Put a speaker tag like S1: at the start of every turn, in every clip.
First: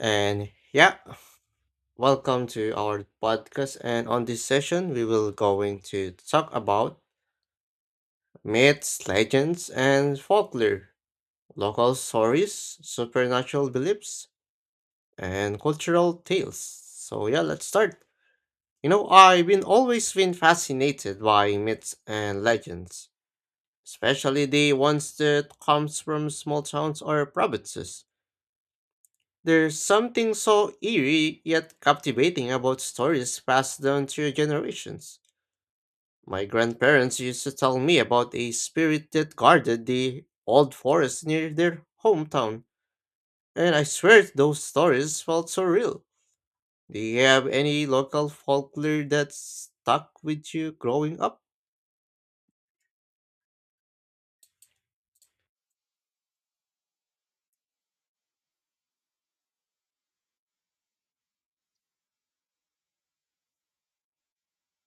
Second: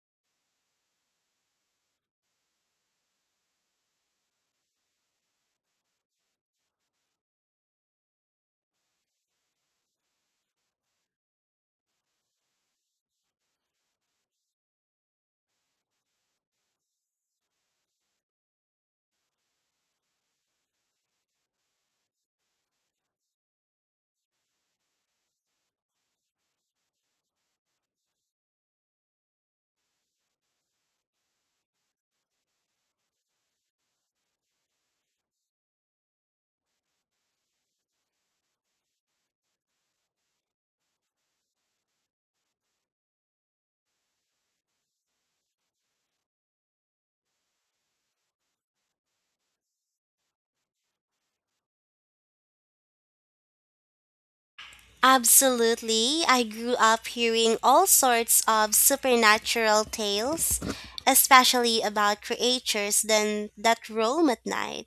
S1: And yeah, welcome to our podcast. And on this session, we will going to talk about myths, legends, and folklore, local stories, supernatural beliefs, and cultural tales. So yeah, let's start. You know, I've been always been fascinated by myths and legends, especially the ones that comes from small towns or provinces. There's something so eerie yet captivating about stories passed down through generations. My grandparents used to tell me about a spirit that guarded the old forest near their hometown, and I swear those stories felt so real. Do you have any local folklore that stuck with you growing up?
S2: Absolutely. I grew up hearing all sorts of supernatural tales, especially about creatures then that roam at night.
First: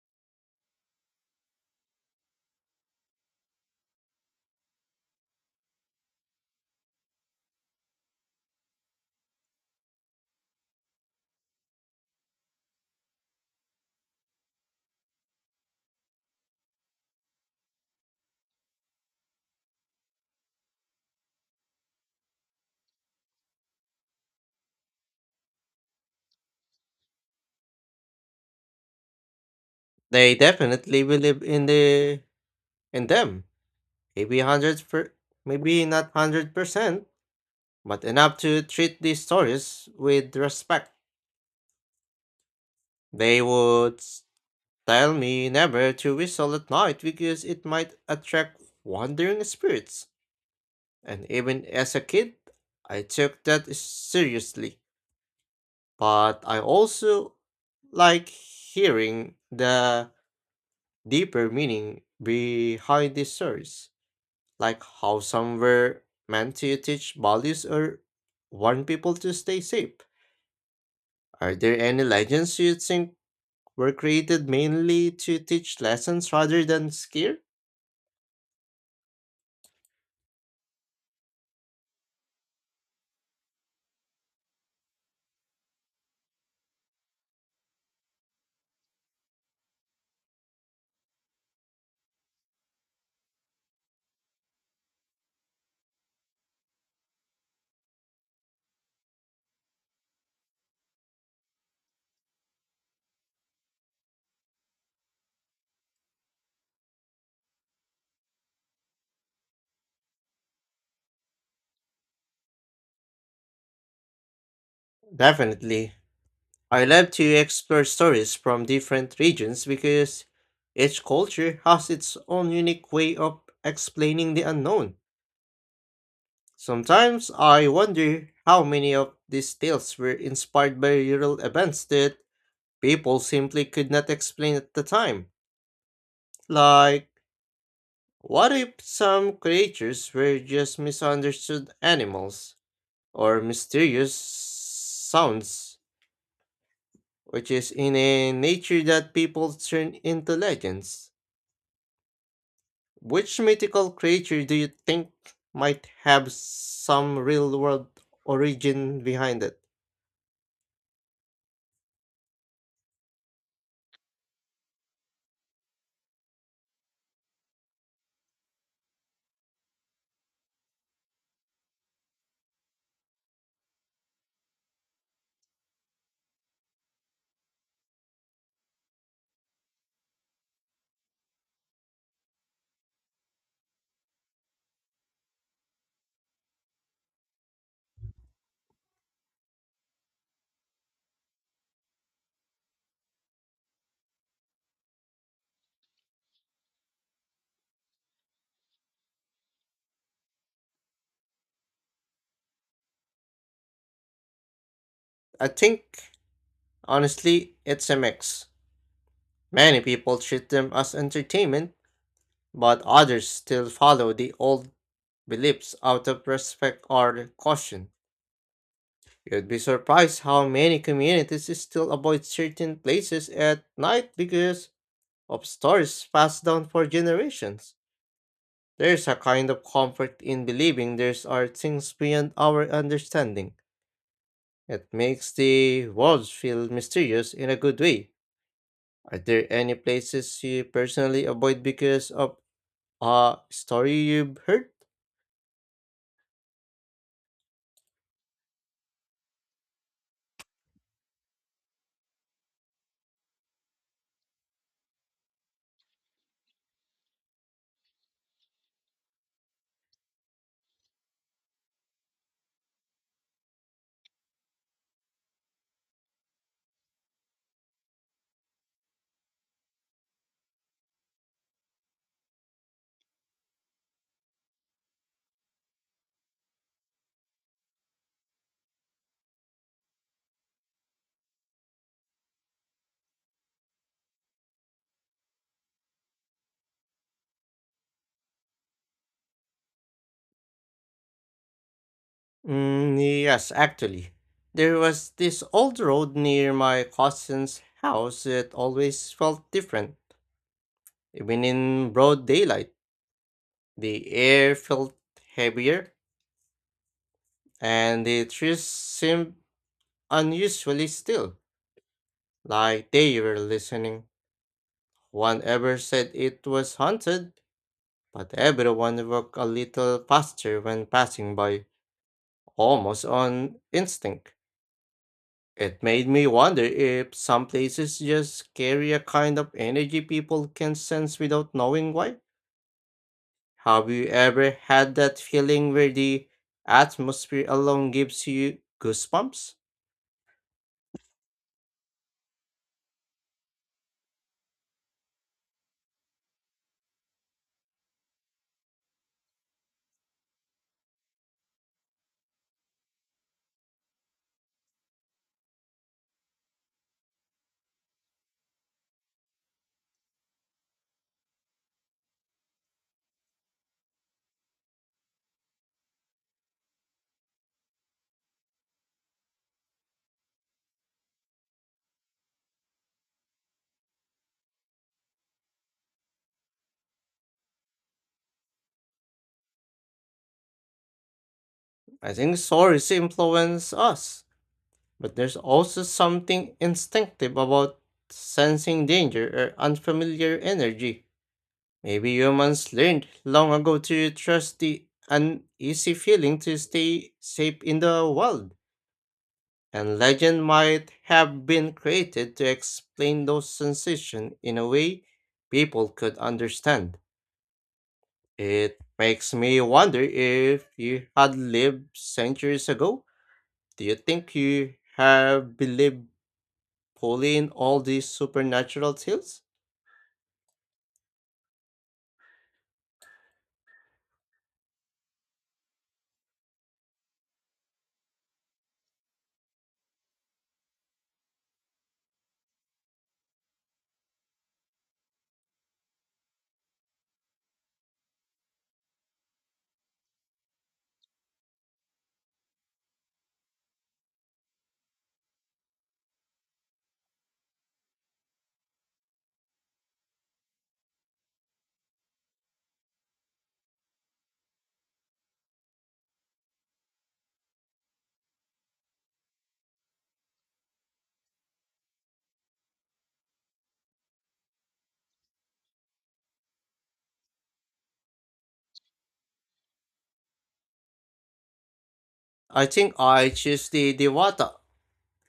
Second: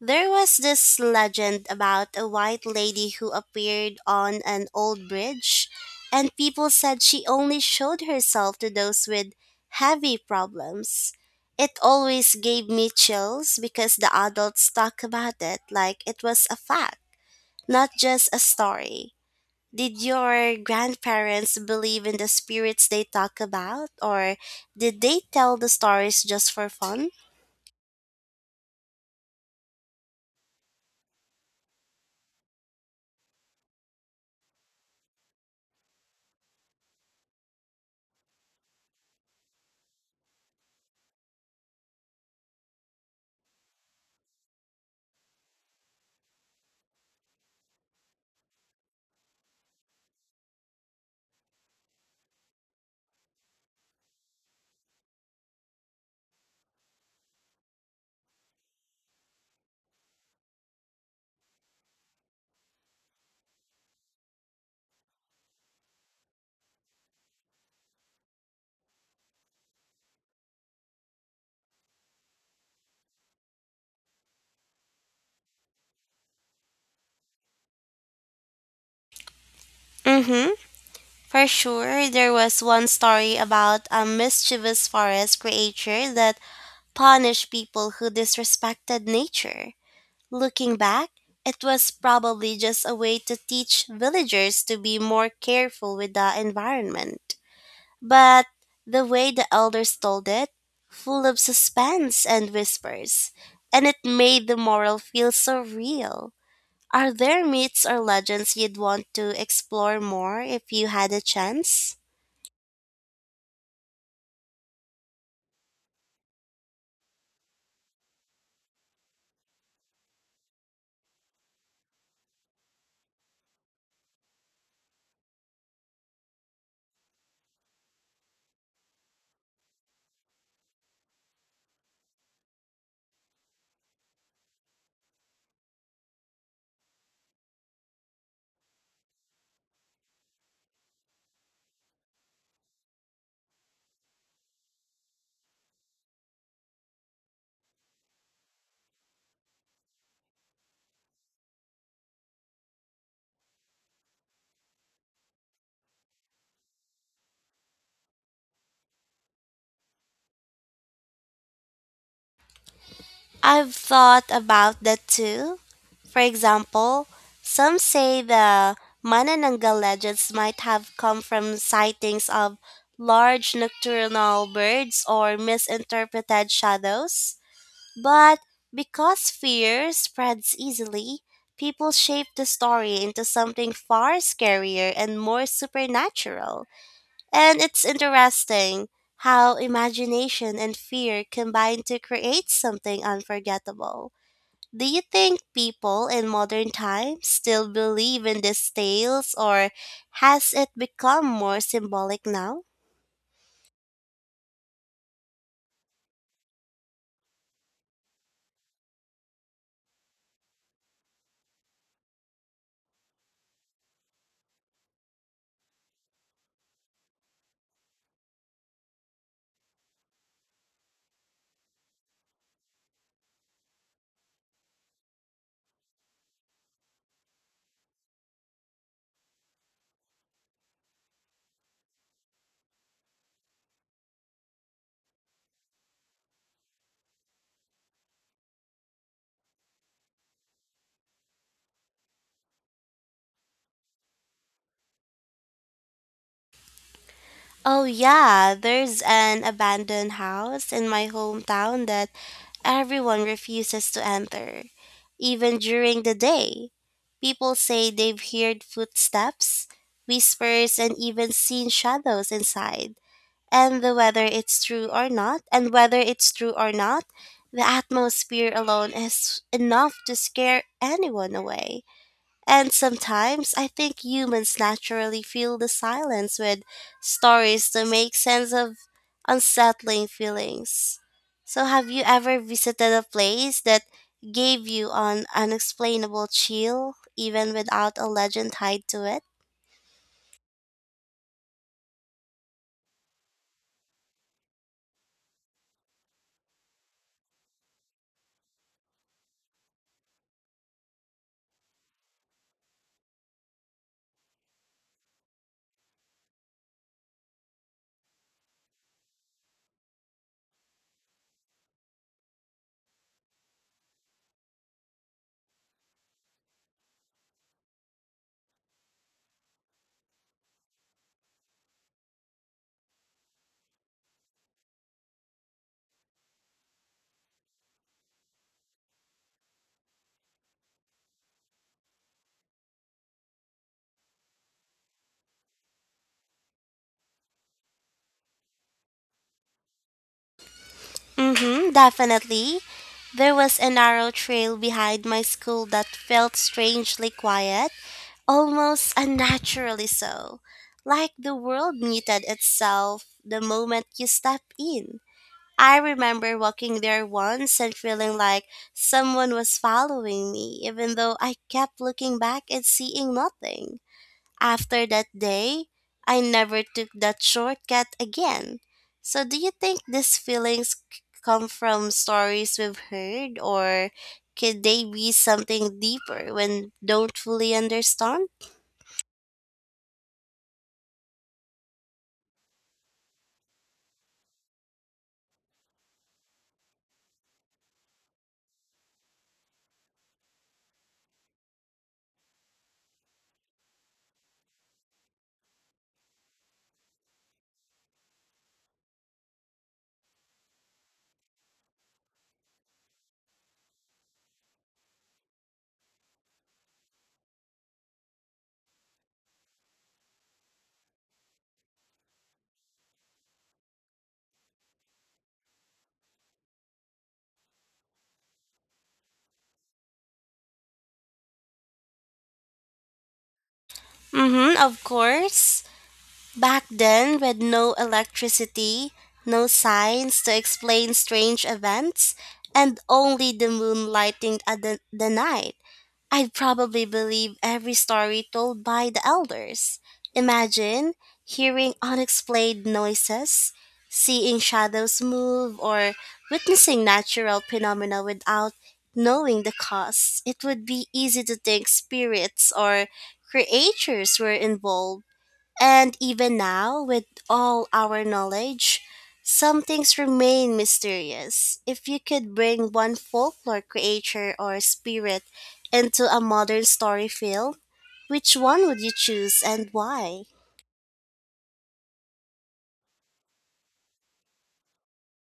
S2: There was this legend about a white lady who appeared on an old bridge, and people said she only showed herself to those with heavy problems. It always gave me chills because the adults talk about it like it was a fact, not just a story. Did your grandparents believe in the spirits they talk about, or did they tell the stories just for fun?
S1: They definitely believe in the in them. Maybe hundred per, maybe not 100%, but enough to treat these stories with respect. They would tell me never to whistle at night because it might attract wandering spirits. And even as a kid, I took that seriously. But I also like hearing the deeper meaning behind these stories, like how some were meant to teach values or warn people to stay safe. Are there any legends you think were created mainly to teach lessons rather than scare?
S2: Mm-hmm. For sure, there was one story about a mischievous forest creature that punished people who disrespected nature. Looking back, it was probably just a way to teach villagers to be more careful with the environment. But the way the elders told it, full of suspense and whispers, and it made the moral feel so real. Are there myths or legends you'd want to explore more if you had a chance?
S1: Definitely. I love to explore stories from different regions because each culture has its own unique way of explaining the unknown. Sometimes I wonder how many of these tales were inspired by real events that people simply could not explain at the time. Like, what if some creatures were just misunderstood animals or mysterious sounds which is in a nature that people turn into legends. Which mythical creature do you think might have some real world origin behind it?
S2: I've thought about that too. For example, some say the Manananggal legends might have come from sightings of large nocturnal birds or misinterpreted shadows. But because fear spreads easily, people shape the story into something far scarier and more supernatural. And it's interesting how imagination and fear combine to create something unforgettable. Do you think people in modern times still believe in these tales, or has it become more symbolic now?
S1: I think, honestly, it's a mix. Many people treat them as entertainment, but others still follow the old beliefs out of respect or caution. You'd be surprised how many communities still avoid certain places at night because of stories passed down for generations. There's a kind of comfort in believing there's are things beyond our understanding. It makes the world feel mysterious in a good way. Are there any places you personally avoid because of a story you've heard?
S2: Oh, yeah, there's an abandoned house in my hometown that everyone refuses to enter, even during the day. People say they've heard footsteps, whispers, and even seen shadows inside. And the whether it's true or not, the atmosphere alone is enough to scare anyone away. And sometimes I think humans naturally fill the silence with stories to make sense of unsettling feelings. So, have you ever visited a place that gave you an unexplainable chill, even without a legend tied to it?
S1: Mm, yes, actually. There was this old road near my cousin's house that always felt different. Even in broad daylight, the air felt heavier. And the trees seemed unusually still, like they were listening. One ever said it was haunted, but everyone walked a little faster when passing by, almost on instinct. It made me wonder if some places just carry a kind of energy people can sense without knowing why. Have you ever had that feeling where the atmosphere alone gives you goosebumps?
S2: Mm-hmm, definitely. There was a narrow trail behind my school that felt strangely quiet, almost unnaturally so, like the world muted itself the moment you step in. I remember walking there once and feeling like someone was following me, even though I kept looking back and seeing nothing. After that day, I never took that shortcut again. So, do you think these feelings come from stories we've heard, or could they be something deeper when don't fully understand?
S1: I think stories influence us, but there's also something instinctive about sensing danger or unfamiliar energy. Maybe humans learned long ago to trust the uneasy feeling to stay safe in the wild, and legend might have been created to explain those sensations in a way people could understand. It makes me wonder if you had lived centuries ago, do you think you have believed pull in all these supernatural tales?
S2: Mm-hmm, of course. Back then, with no electricity, no signs to explain strange events, and only the moon lighting at the night. I'd probably believe every story told by the elders. Imagine hearing unexplained noises, seeing shadows move, or witnessing natural phenomena without knowing the cause. It would be easy to think spirits or creatures were involved and even now, with all our knowledge, some things remain mysterious. If you could bring one folklore creature or spirit into a modern story film, which one would you choose and why?
S1: I think I choose the Dewata.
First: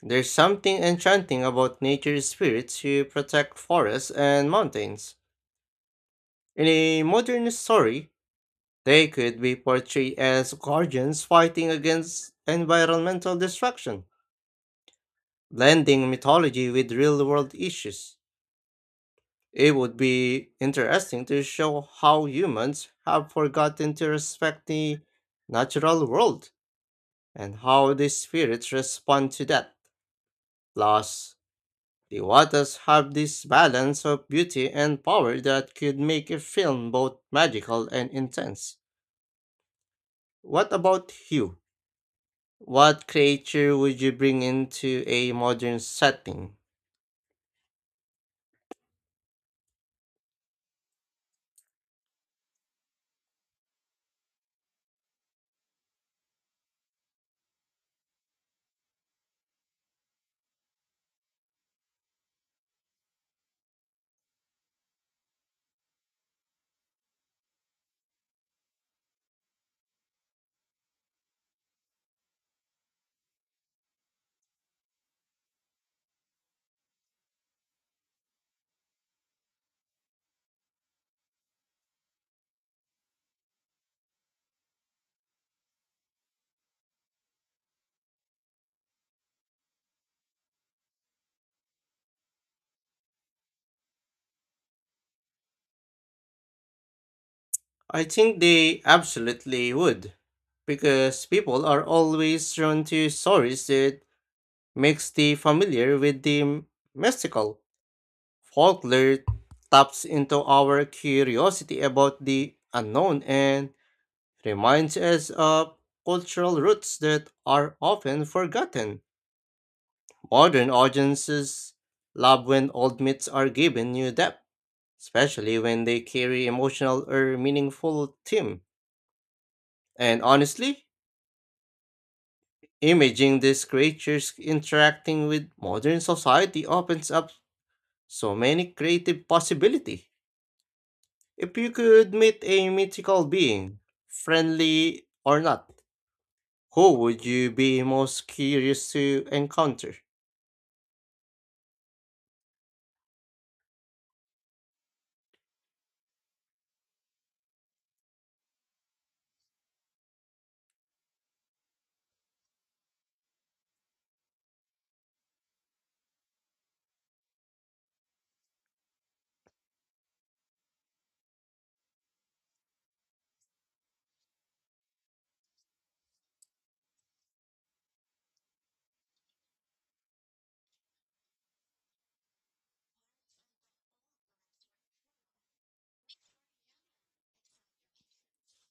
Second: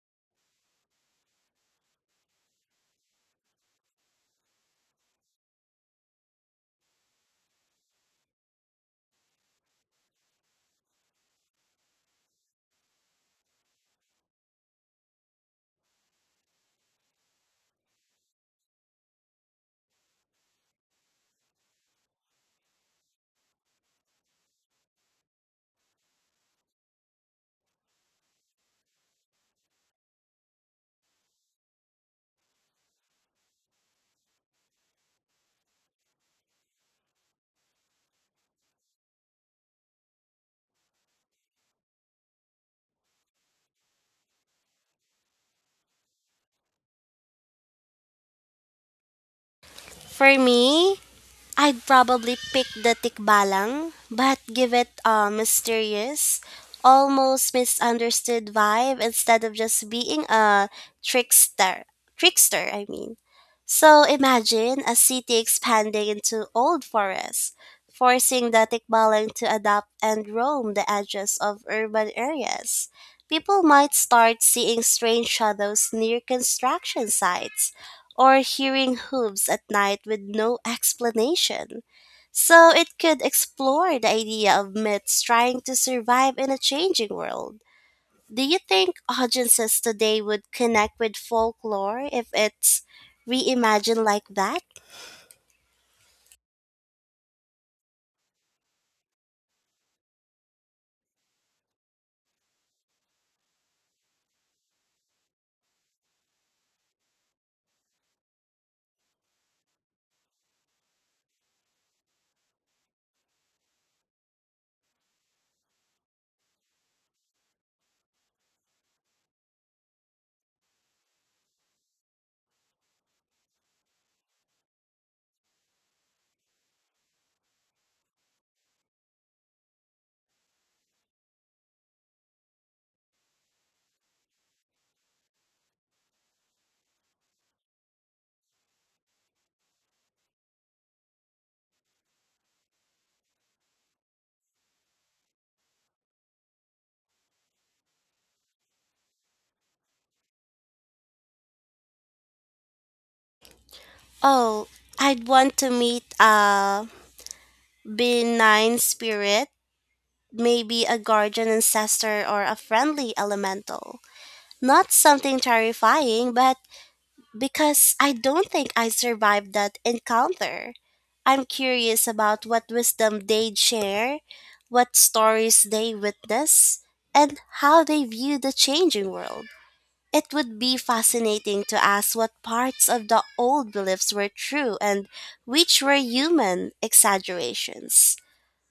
S1: There's something enchanting about nature spirits who protect forests and mountains. In a modern story, they could be portrayed as guardians fighting against environmental destruction, blending mythology with real world issues. It would be interesting to show how humans have forgotten to respect the natural world and how the spirits respond to that. Plus, the Wattas have this balance of beauty and power that could make a film both magical and intense. What about you? What creature would you bring into a modern setting?
S2: For me, I'd probably pick the tikbalang, but give it a mysterious, almost misunderstood vibe instead of just being a trickster. Trickster, I mean. So imagine a city expanding into old forests, forcing the tikbalang to adapt and roam the edges of urban areas. People might start seeing strange shadows near construction sites or hearing hooves at night with no explanation. So it could explore the idea of myths trying to survive in a changing world. Do you think audiences today would connect with folklore if it's reimagined like that?
S1: I think they absolutely would, because people are always drawn to stories that mix the familiar with the mystical. Folklore taps into our curiosity about the unknown and reminds us of cultural roots that are often forgotten. Modern audiences love when old myths are given new depth, especially when they carry emotional or meaningful theme. And honestly, imaging these creatures interacting with modern society opens up so many creative possibilities. If you could meet a mythical being, friendly or not, who would you be most curious to encounter?
S2: Oh, I'd want to meet a benign spirit, maybe a guardian ancestor or a friendly elemental. Not something terrifying, but because I don't think I survived that encounter. I'm curious about what wisdom they'd share, what stories they witness, and how they view the changing world. It would be fascinating to ask what parts of the old beliefs were true and which were human exaggerations.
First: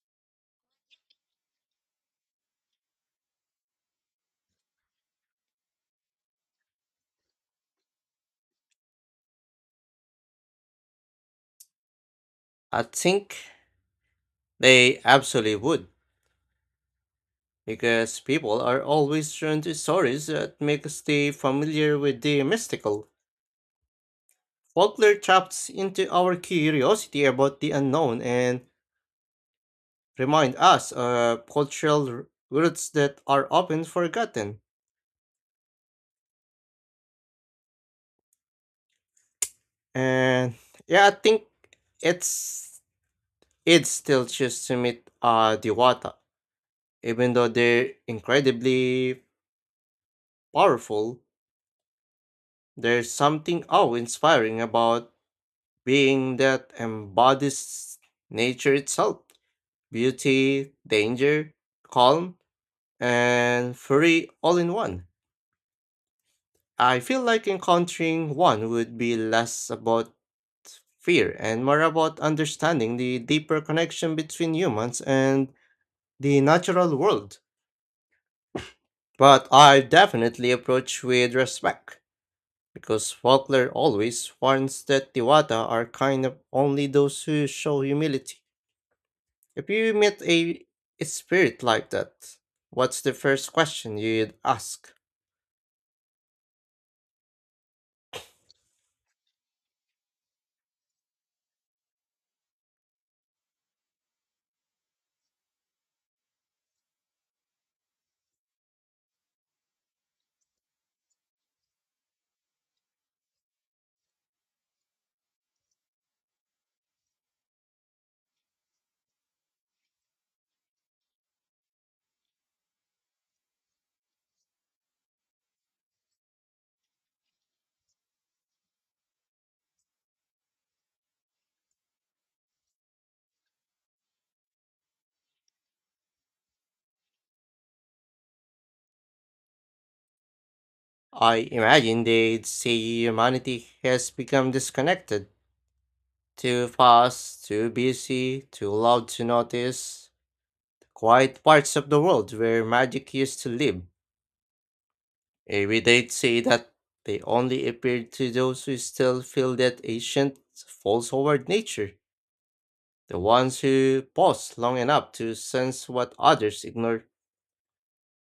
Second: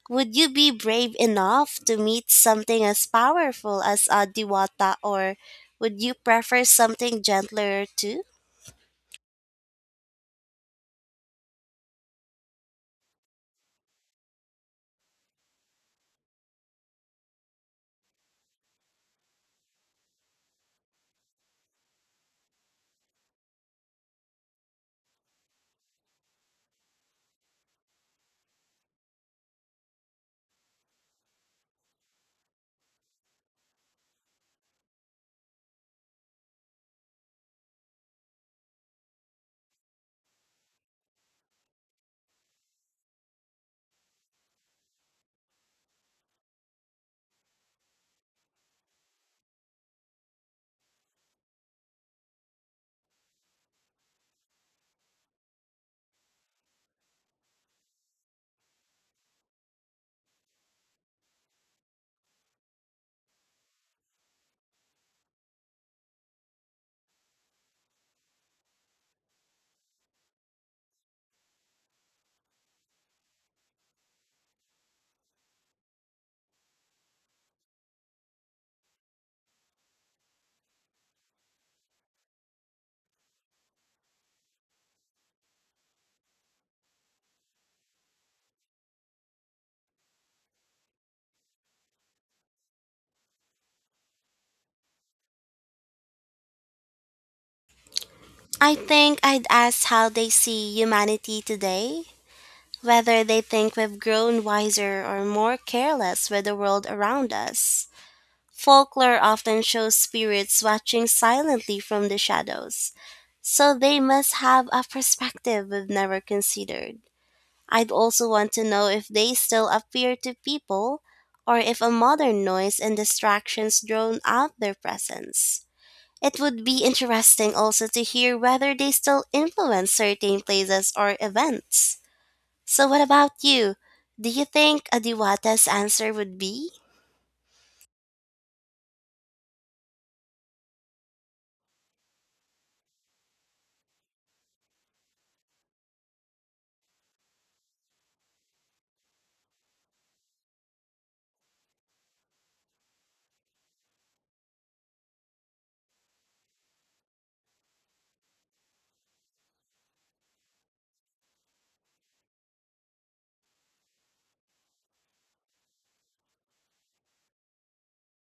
S2: Would you be brave enough to meet something as powerful as a diwata, or would you prefer something gentler too?
S1: I think they absolutely would, because people are always drawn to stories that make us stay familiar with the mystical. Folklore taps into our curiosity about the unknown and remind us of cultural roots that are often forgotten. And yeah, I think it's I still choose to meet the Diwata. Even though they're incredibly powerful, there's something awe-inspiring about being that embodies nature itself. Beauty, danger, calm, and fury all in one. I feel like encountering one would be less about fear and more about understanding the deeper connection between humans and the natural world. But I definitely approach with respect, because Faulkner always warns that the Wada are kind of only those who show humility. If you meet a spirit like that, what's the first question you'd ask?
S2: I think I'd ask how they see humanity today, whether they think we've grown wiser or more careless with the world around us. Folklore often shows spirits watching silently from the shadows, so they must have a perspective we've never considered. I'd also want to know if they still appear to people or if a modern noise and distractions drown out their presence. It would be interesting also to hear whether they still influence certain places or events. So, what about you? Do you think Adiwata's answer would be?
S1: I imagine they'd say humanity has become disconnected, too fast, too busy, too loud to notice the quiet parts of the world where magic used to live. Maybe they'd say that they only appeared to those who still feel that ancient falls forward nature, the ones who pause long enough to sense what others ignore,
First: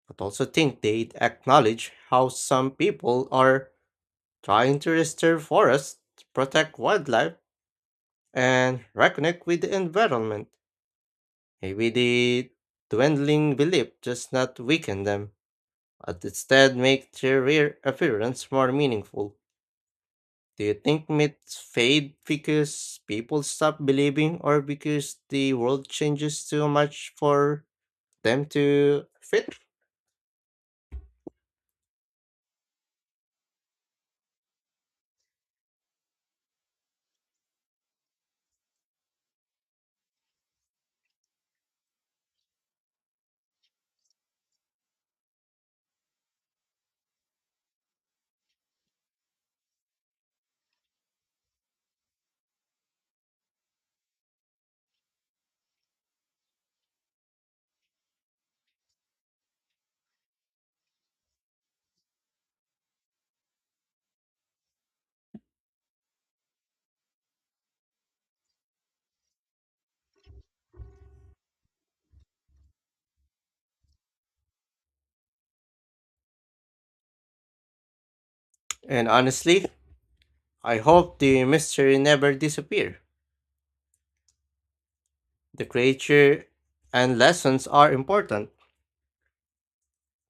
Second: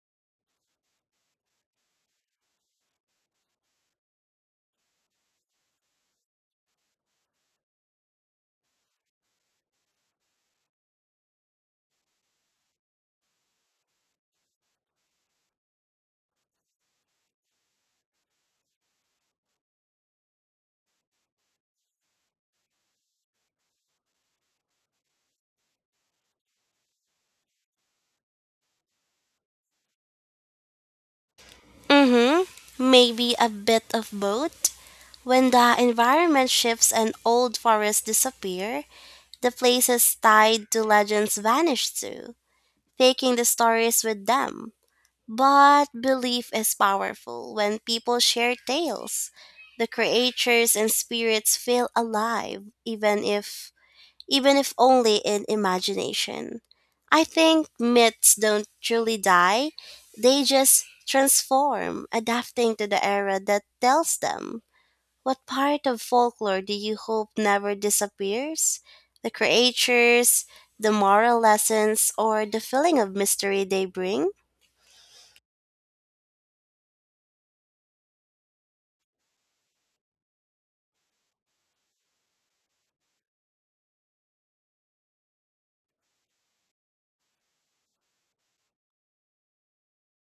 S1: but also think they'd acknowledge how some people are trying to restore forests, protect wildlife, and reconnect with the environment. Maybe the dwindling belief does not weaken them, but instead make their rare appearance more meaningful. Do you think myths fade because people stop believing or because the world changes too much for them to fit?
S2: Mm hmm. Maybe a bit of both. When the environment shifts and old forests disappear, the places tied to legends vanish too, taking the stories with them. But belief is powerful when people share tales. The creatures and spirits feel alive even if only in imagination. I think myths don't truly die. They just transform, adapting to the era that tells them. What part of folklore do you hope never disappears? The creatures, the moral lessons, or the feeling of mystery they bring?
S1: And honestly, I hope the mystery never disappear. The creature and lessons are important,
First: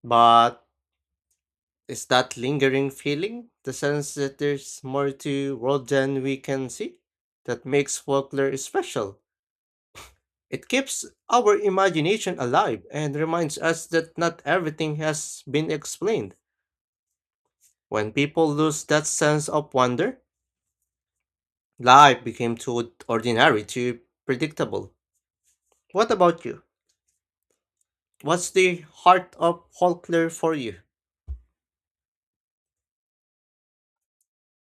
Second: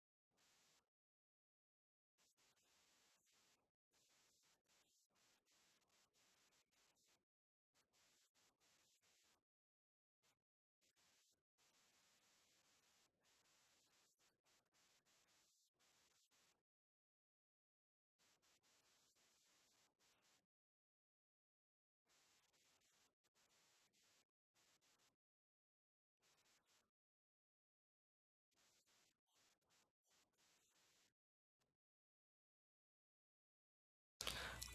S1: but is that lingering feeling, the sense that there's more to world than we can see, that makes folklore special? It keeps our imagination alive and reminds us that not everything has been explained. When people lose that sense of wonder, life became too ordinary, too predictable. What about you? What's the heart of folklore for you?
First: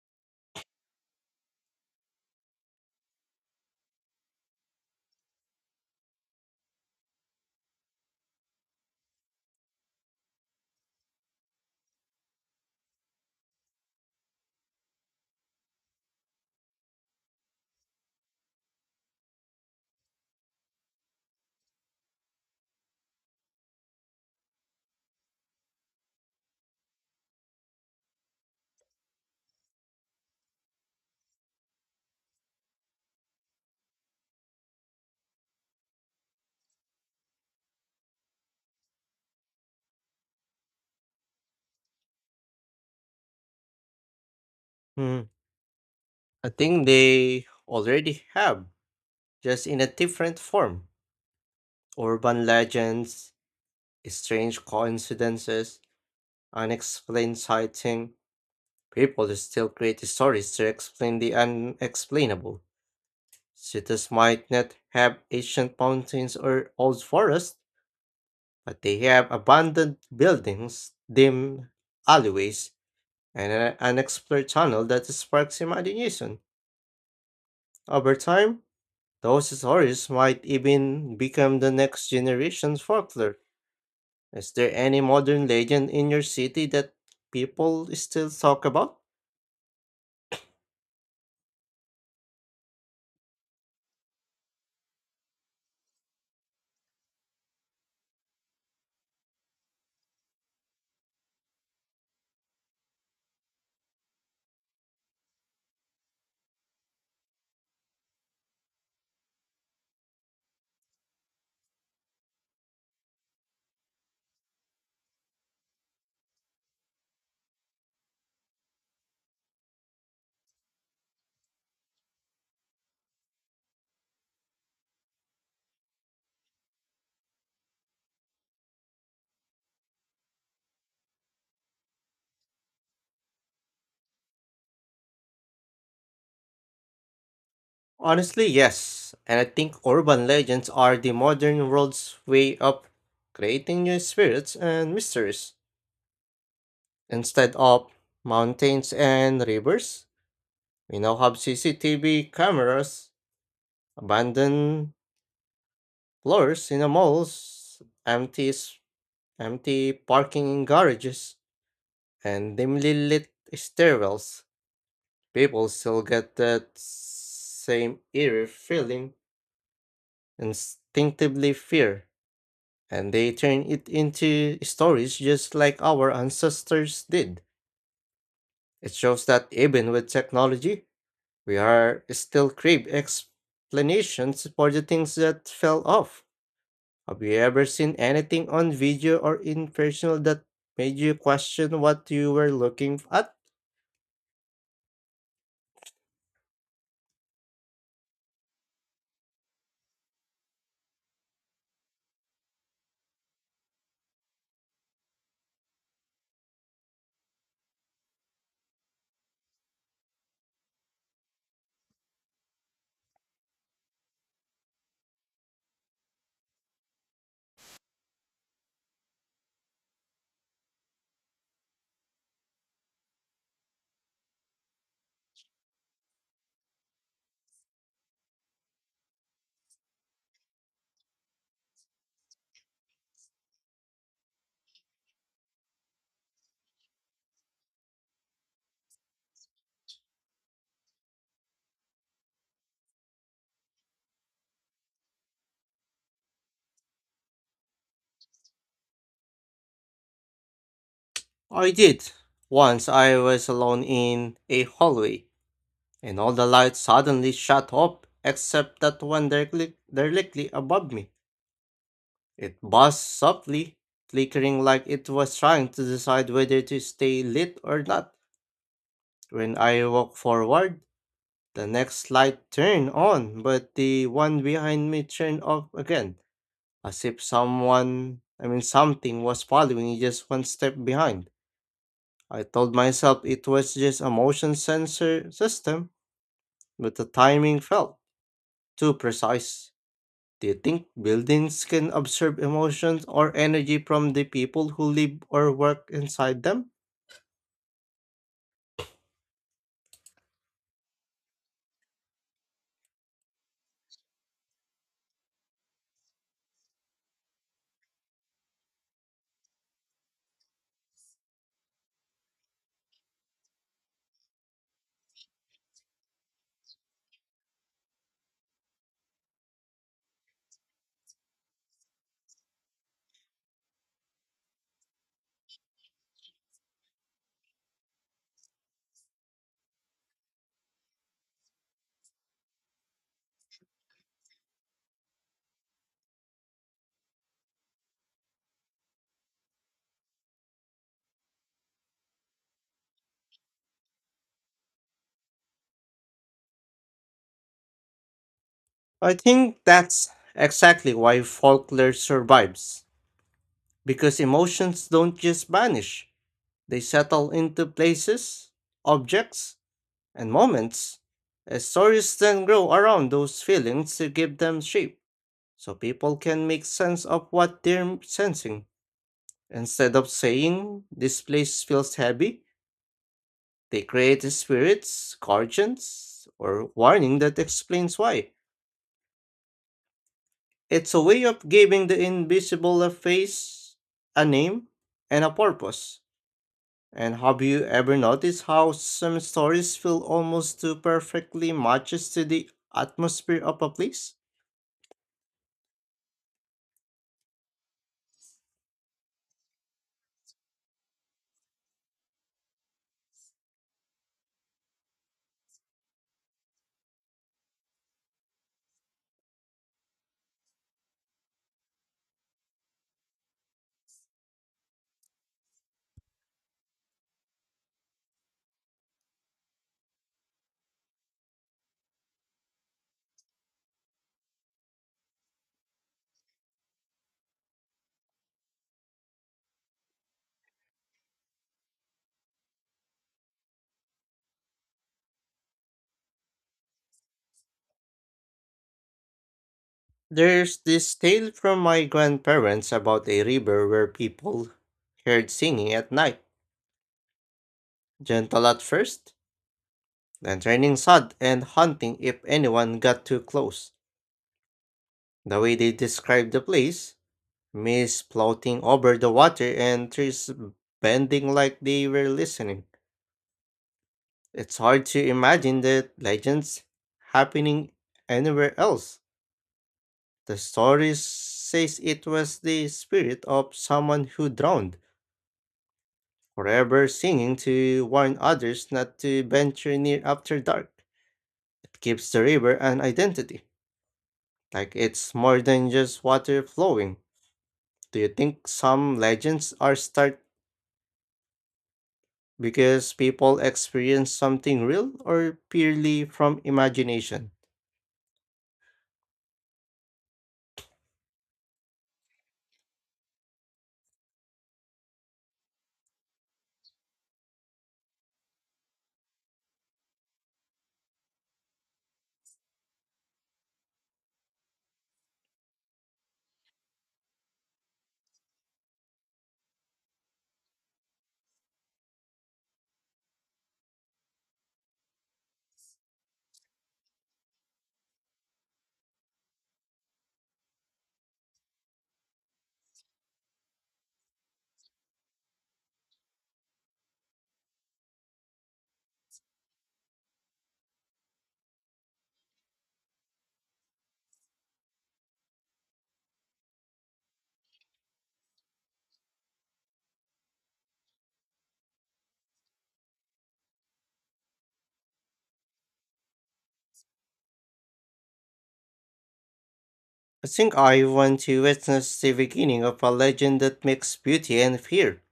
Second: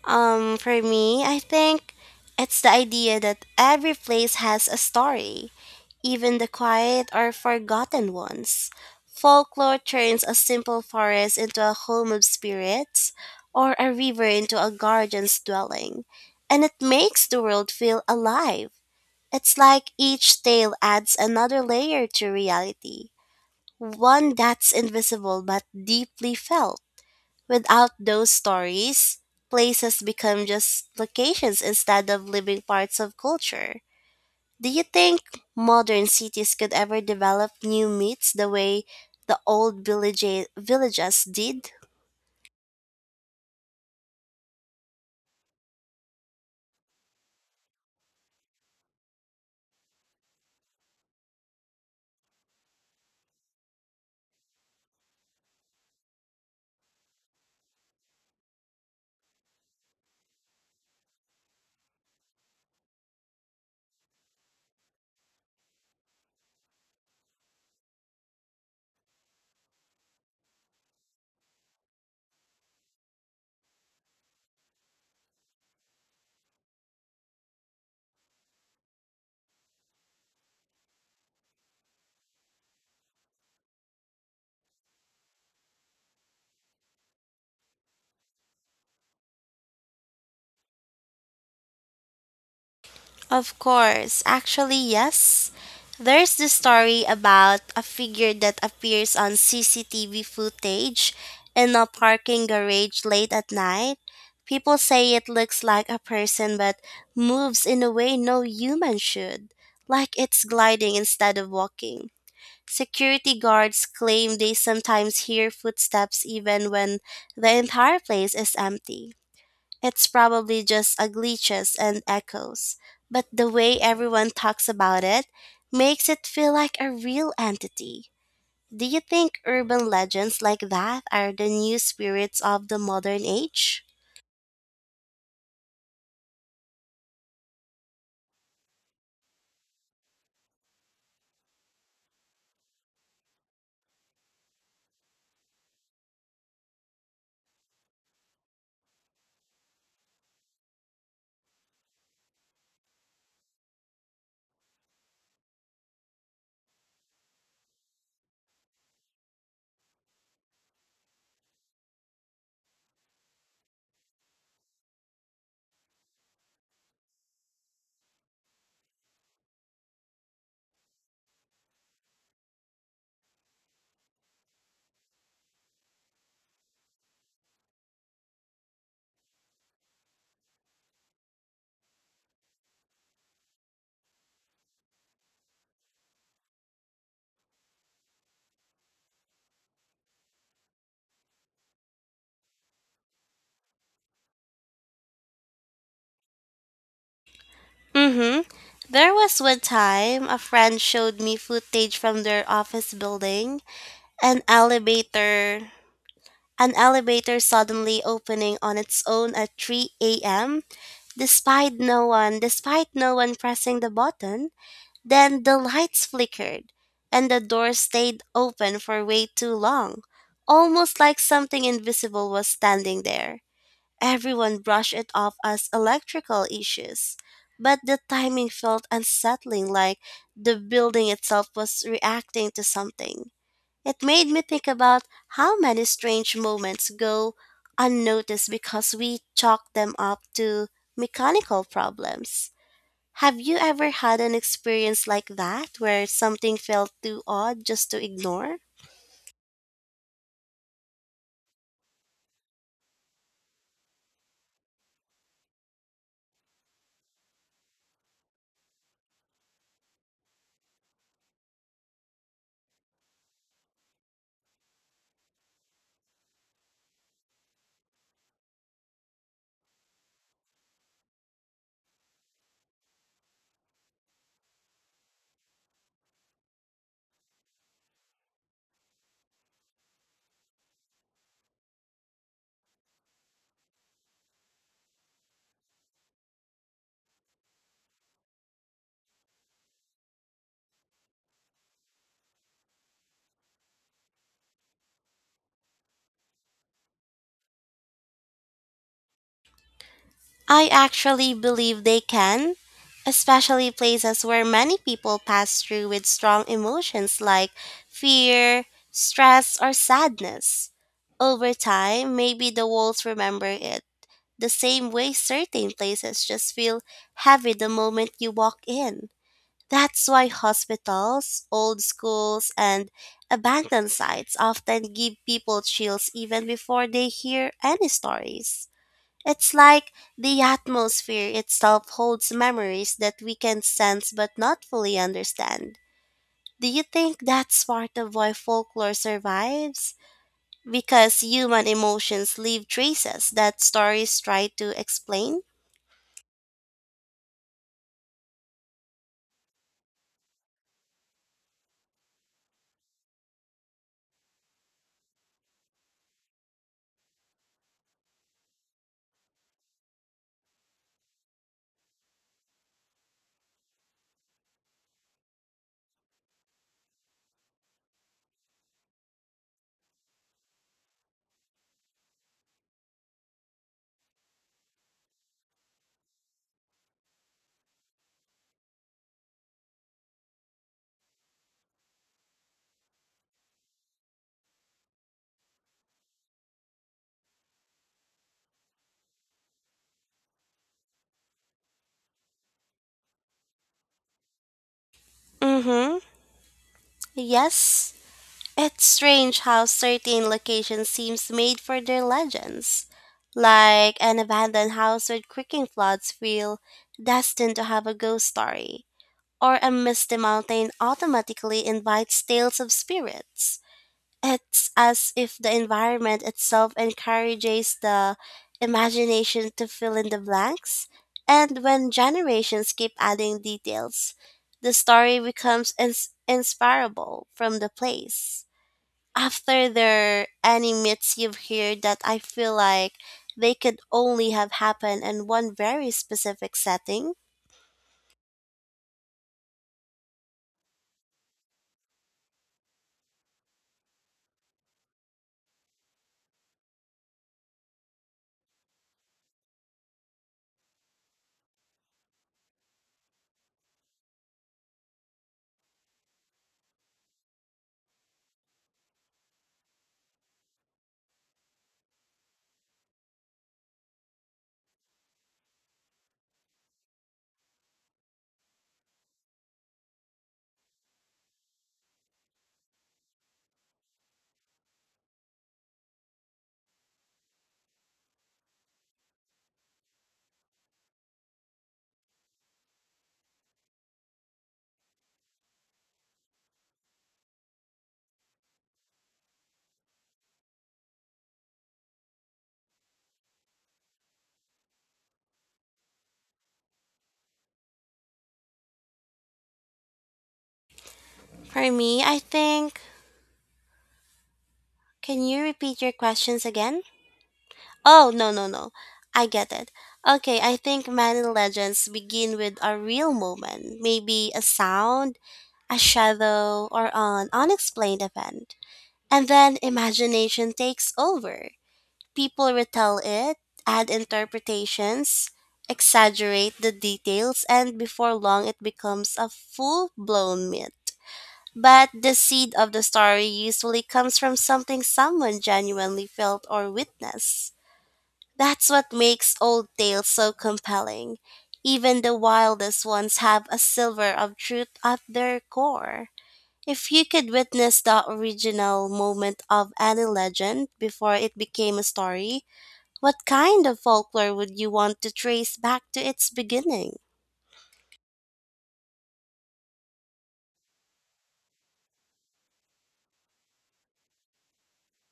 S2: For me, I think it's the idea that every place has a story, even the quiet or forgotten ones. Folklore turns a simple forest into a home of spirits, or a river into a guardian's dwelling, and it makes the world feel alive. It's like each tale adds another layer to reality, one that's invisible but deeply felt. Without those stories, places become just locations instead of living parts of culture. Do you think modern cities could ever develop new myths the way the old villages did?
S1: Hmm, I think they already have, just in a different form. Urban legends, strange coincidences, unexplained sighting, people still create stories to explain the unexplainable. Cities might not have ancient mountains or old forests, but they have abandoned buildings, dim alleyways, and an unexplored tunnel that sparks imagination. Over time, those stories might even become the next generation's folklore. Is there any modern legend in your city that people still talk about?
S2: Of course. Actually, yes. There's the story about a figure that appears on CCTV footage in a parking garage late at night. People say it looks like a person but moves in a way no human should, like it's gliding instead of walking. Security guards claim they sometimes hear footsteps even when the entire place is empty. It's probably just a glitches and echoes, but the way everyone talks about it makes it feel like a real entity. Do you think urban legends like that are the new spirits of the modern age?
S1: Honestly, yes. And I think urban legends are the modern world's way of creating new spirits and mysteries. Instead of mountains and rivers, we now have CCTV cameras, abandoned floors in the malls, empty parking garages, and dimly lit stairwells. People still get that same eerie feeling, instinctively fear, and they turn it into stories just like our ancestors did. It shows that even with technology, we are still crave explanations for the things that fell off. Have you ever seen anything on video or in personal that made you question what you were looking at?
S2: Mm-hmm. There was one time a friend showed me footage from their office building. An elevator an elevator suddenly opening on its own at 3 a.m. despite no one pressing the button. Then the lights flickered, and the door stayed open for way too long, almost like something invisible was standing there. Everyone brushed it off as electrical issues, but the timing felt unsettling, like the building itself was reacting to something. It made me think about how many strange moments go unnoticed because we chalk them up to mechanical problems. Have you ever had an experience like that where something felt too odd just to ignore?
S1: I did. Once I was alone in a hallway, and all the lights suddenly shut off except that one directly above me. It buzzed softly, flickering like it was trying to decide whether to stay lit or not. When I walked forward, the next light turned on, but the one behind me turned off again, as if someone, I mean something, was following just one step behind. I told myself it was just a motion sensor system, but the timing felt too precise. Do you think buildings can observe emotions or energy from the people who live or work inside them?
S2: I actually believe they can, especially places where many people pass through with strong emotions like fear, stress, or sadness. Over time, maybe the walls remember it, the same way certain places just feel heavy the moment you walk in. That's why hospitals, old schools, and abandoned sites often give people chills even before they hear any stories. It's like the atmosphere itself holds memories that we can sense but not fully understand. Do you think that's part of why folklore survives? Because human emotions leave traces that stories try to explain?
S1: I think that's exactly why folklore survives, because emotions don't just vanish, they settle into places, objects, and moments. As stories then grow around those feelings to give them shape, so people can make sense of what they're sensing. Instead of saying, this place feels heavy, they create spirits, guardians, or warning that explains why. It's a way of giving the invisible a face, a name, and a purpose. And have you ever noticed how some stories feel almost too perfectly matches to the atmosphere of a place?
S2: Mm hmm. Yes, it's strange how certain locations seems made for their legends. Like an abandoned house with creaking floods feel destined to have a ghost story, or a misty mountain automatically invites tales of spirits. It's as if the environment itself encourages the imagination to fill in the blanks, and when generations keep adding details, the story becomes inspirable from the place after their animates you've heard that I feel like they could only have happened in one very specific setting.
S1: There's this tale from my grandparents about a river where people heard singing at night, gentle at first, then turning sad and haunting if anyone got too close. The way they describe the place, mists floating over the water and trees bending like they were listening. It's hard to imagine the legends happening anywhere else. The story says it was the spirit of someone who drowned, forever singing to warn others not to venture near after dark. It gives the river an identity, like it's more than just water flowing. Do you think some legends are start because people experience something real or purely from imagination.
S2: For me, I think Can you repeat your questions again? Oh, no, no, no. I get it. Okay, I think many legends begin with a real moment, maybe a sound, a shadow, or an unexplained event. And then imagination takes over. People retell it, add interpretations, exaggerate the details, and before long it becomes a full blown myth. But the seed of the story usually comes from something someone genuinely felt or witnessed. That's what makes old tales so compelling. Even the wildest ones have a silver of truth at their core. If you could witness the original moment of any legend before it became a story, what kind of folklore would you want to trace back to its beginning?
S1: I think I want to witness the beginning of a legend that makes beauty and fear,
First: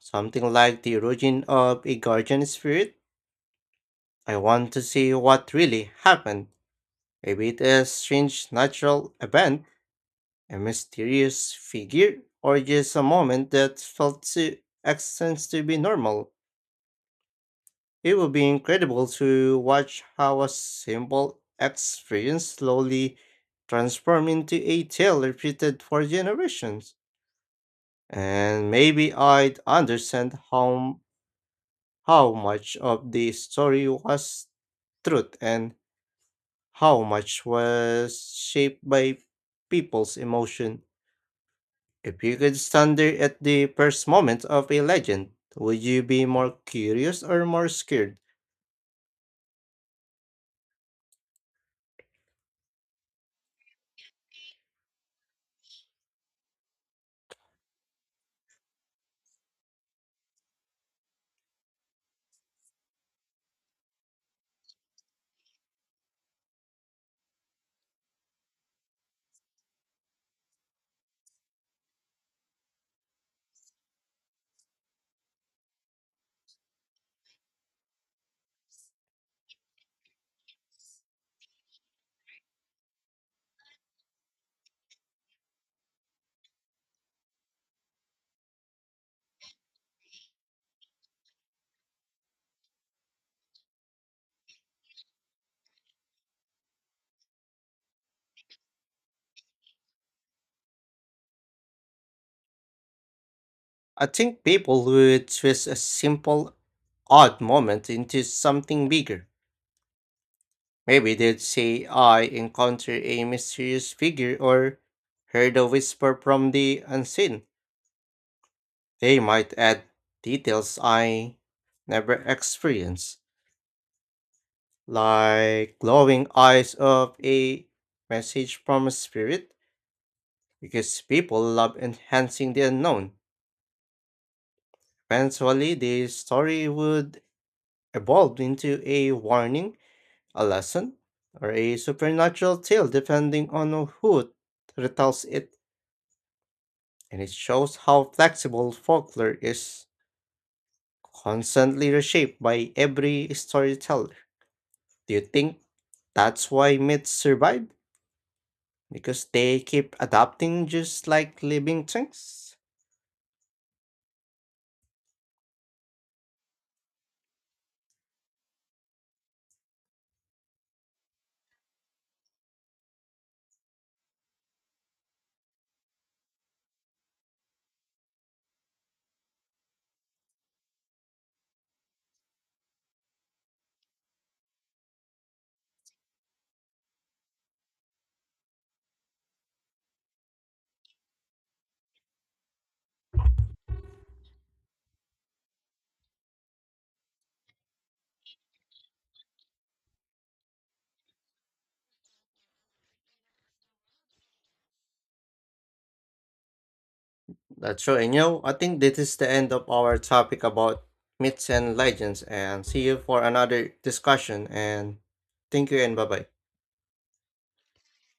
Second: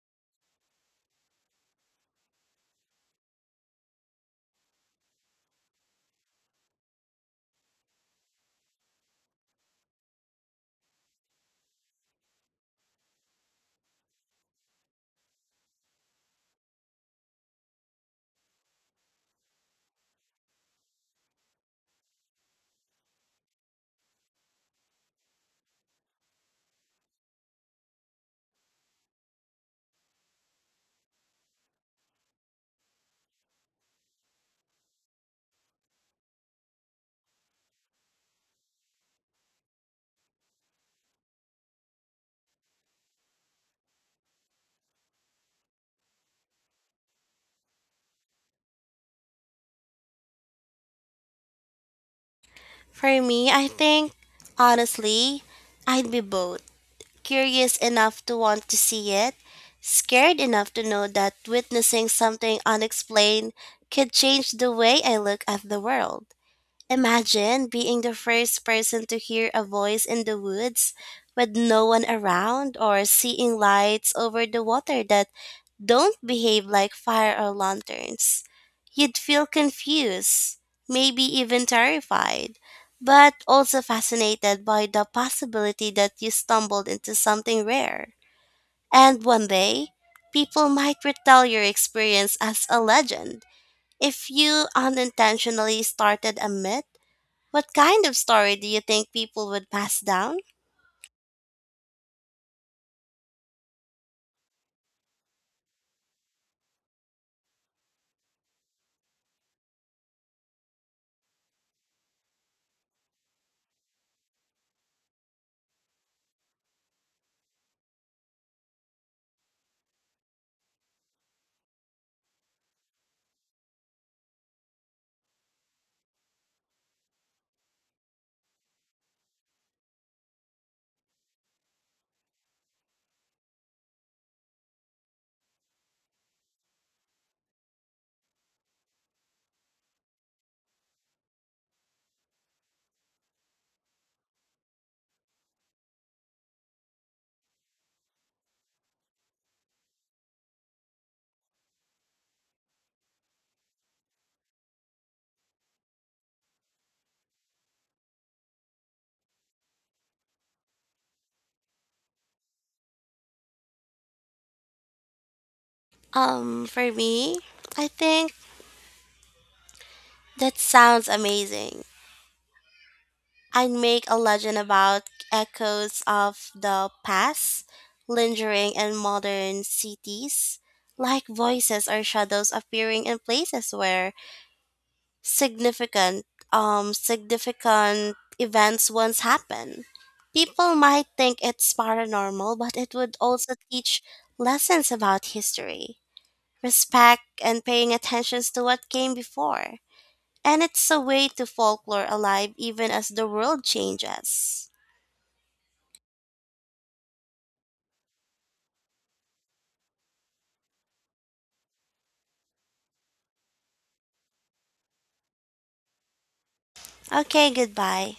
S1: something like the origin of a guardian spirit. I want to see what really happened. Maybe it is strange natural event, a mysterious figure, or just a moment that felt too extends to be normal. It would be incredible to watch how a simple experience slowly transform into a tale repeated for generations. And maybe I'd understand how much of the story was truth and how much was shaped by people's emotion. If you could stand there at the first moment of a legend, would you be more curious or more scared?
S2: For me, I think, honestly, I'd be both curious enough to want to see it, scared enough to know that witnessing something unexplained could change the way I look at the world. Imagine being the first person to hear a voice in the woods with no one around or seeing lights over the water that don't behave like fire or lanterns. You'd feel confused, maybe even terrified, but also fascinated by the possibility that you stumbled into something rare. And one day, people might retell your experience as a legend. If you unintentionally started a myth, what kind of story do you think people would pass down?
S1: I think people would twist a simple, odd moment into something bigger. Maybe they'd say, I encountered a mysterious figure or heard a whisper from the unseen. They might add details I never experienced, like glowing eyes of a message from a spirit, because people love enhancing the unknown. Eventually, the story would evolve into a warning, a lesson, or a supernatural tale depending on who retells it, and it shows how flexible folklore is, constantly reshaped by every storyteller. Do you think that's why myths survive? Because they keep adapting just like living things?
S2: For me, I think that sounds amazing. I'd make a legend about echoes of the past lingering in modern cities, like voices or shadows appearing in places where significant significant events once happened. People might think it's paranormal, but it would also teach lessons about history, respect and paying attention to what came before. And it's a way to folklore alive even as the world changes.
S1: That's right, and you know, I think this is the end of our topic about myths and legends, and see you for another discussion, and thank you and bye bye.
S2: Okay, goodbye.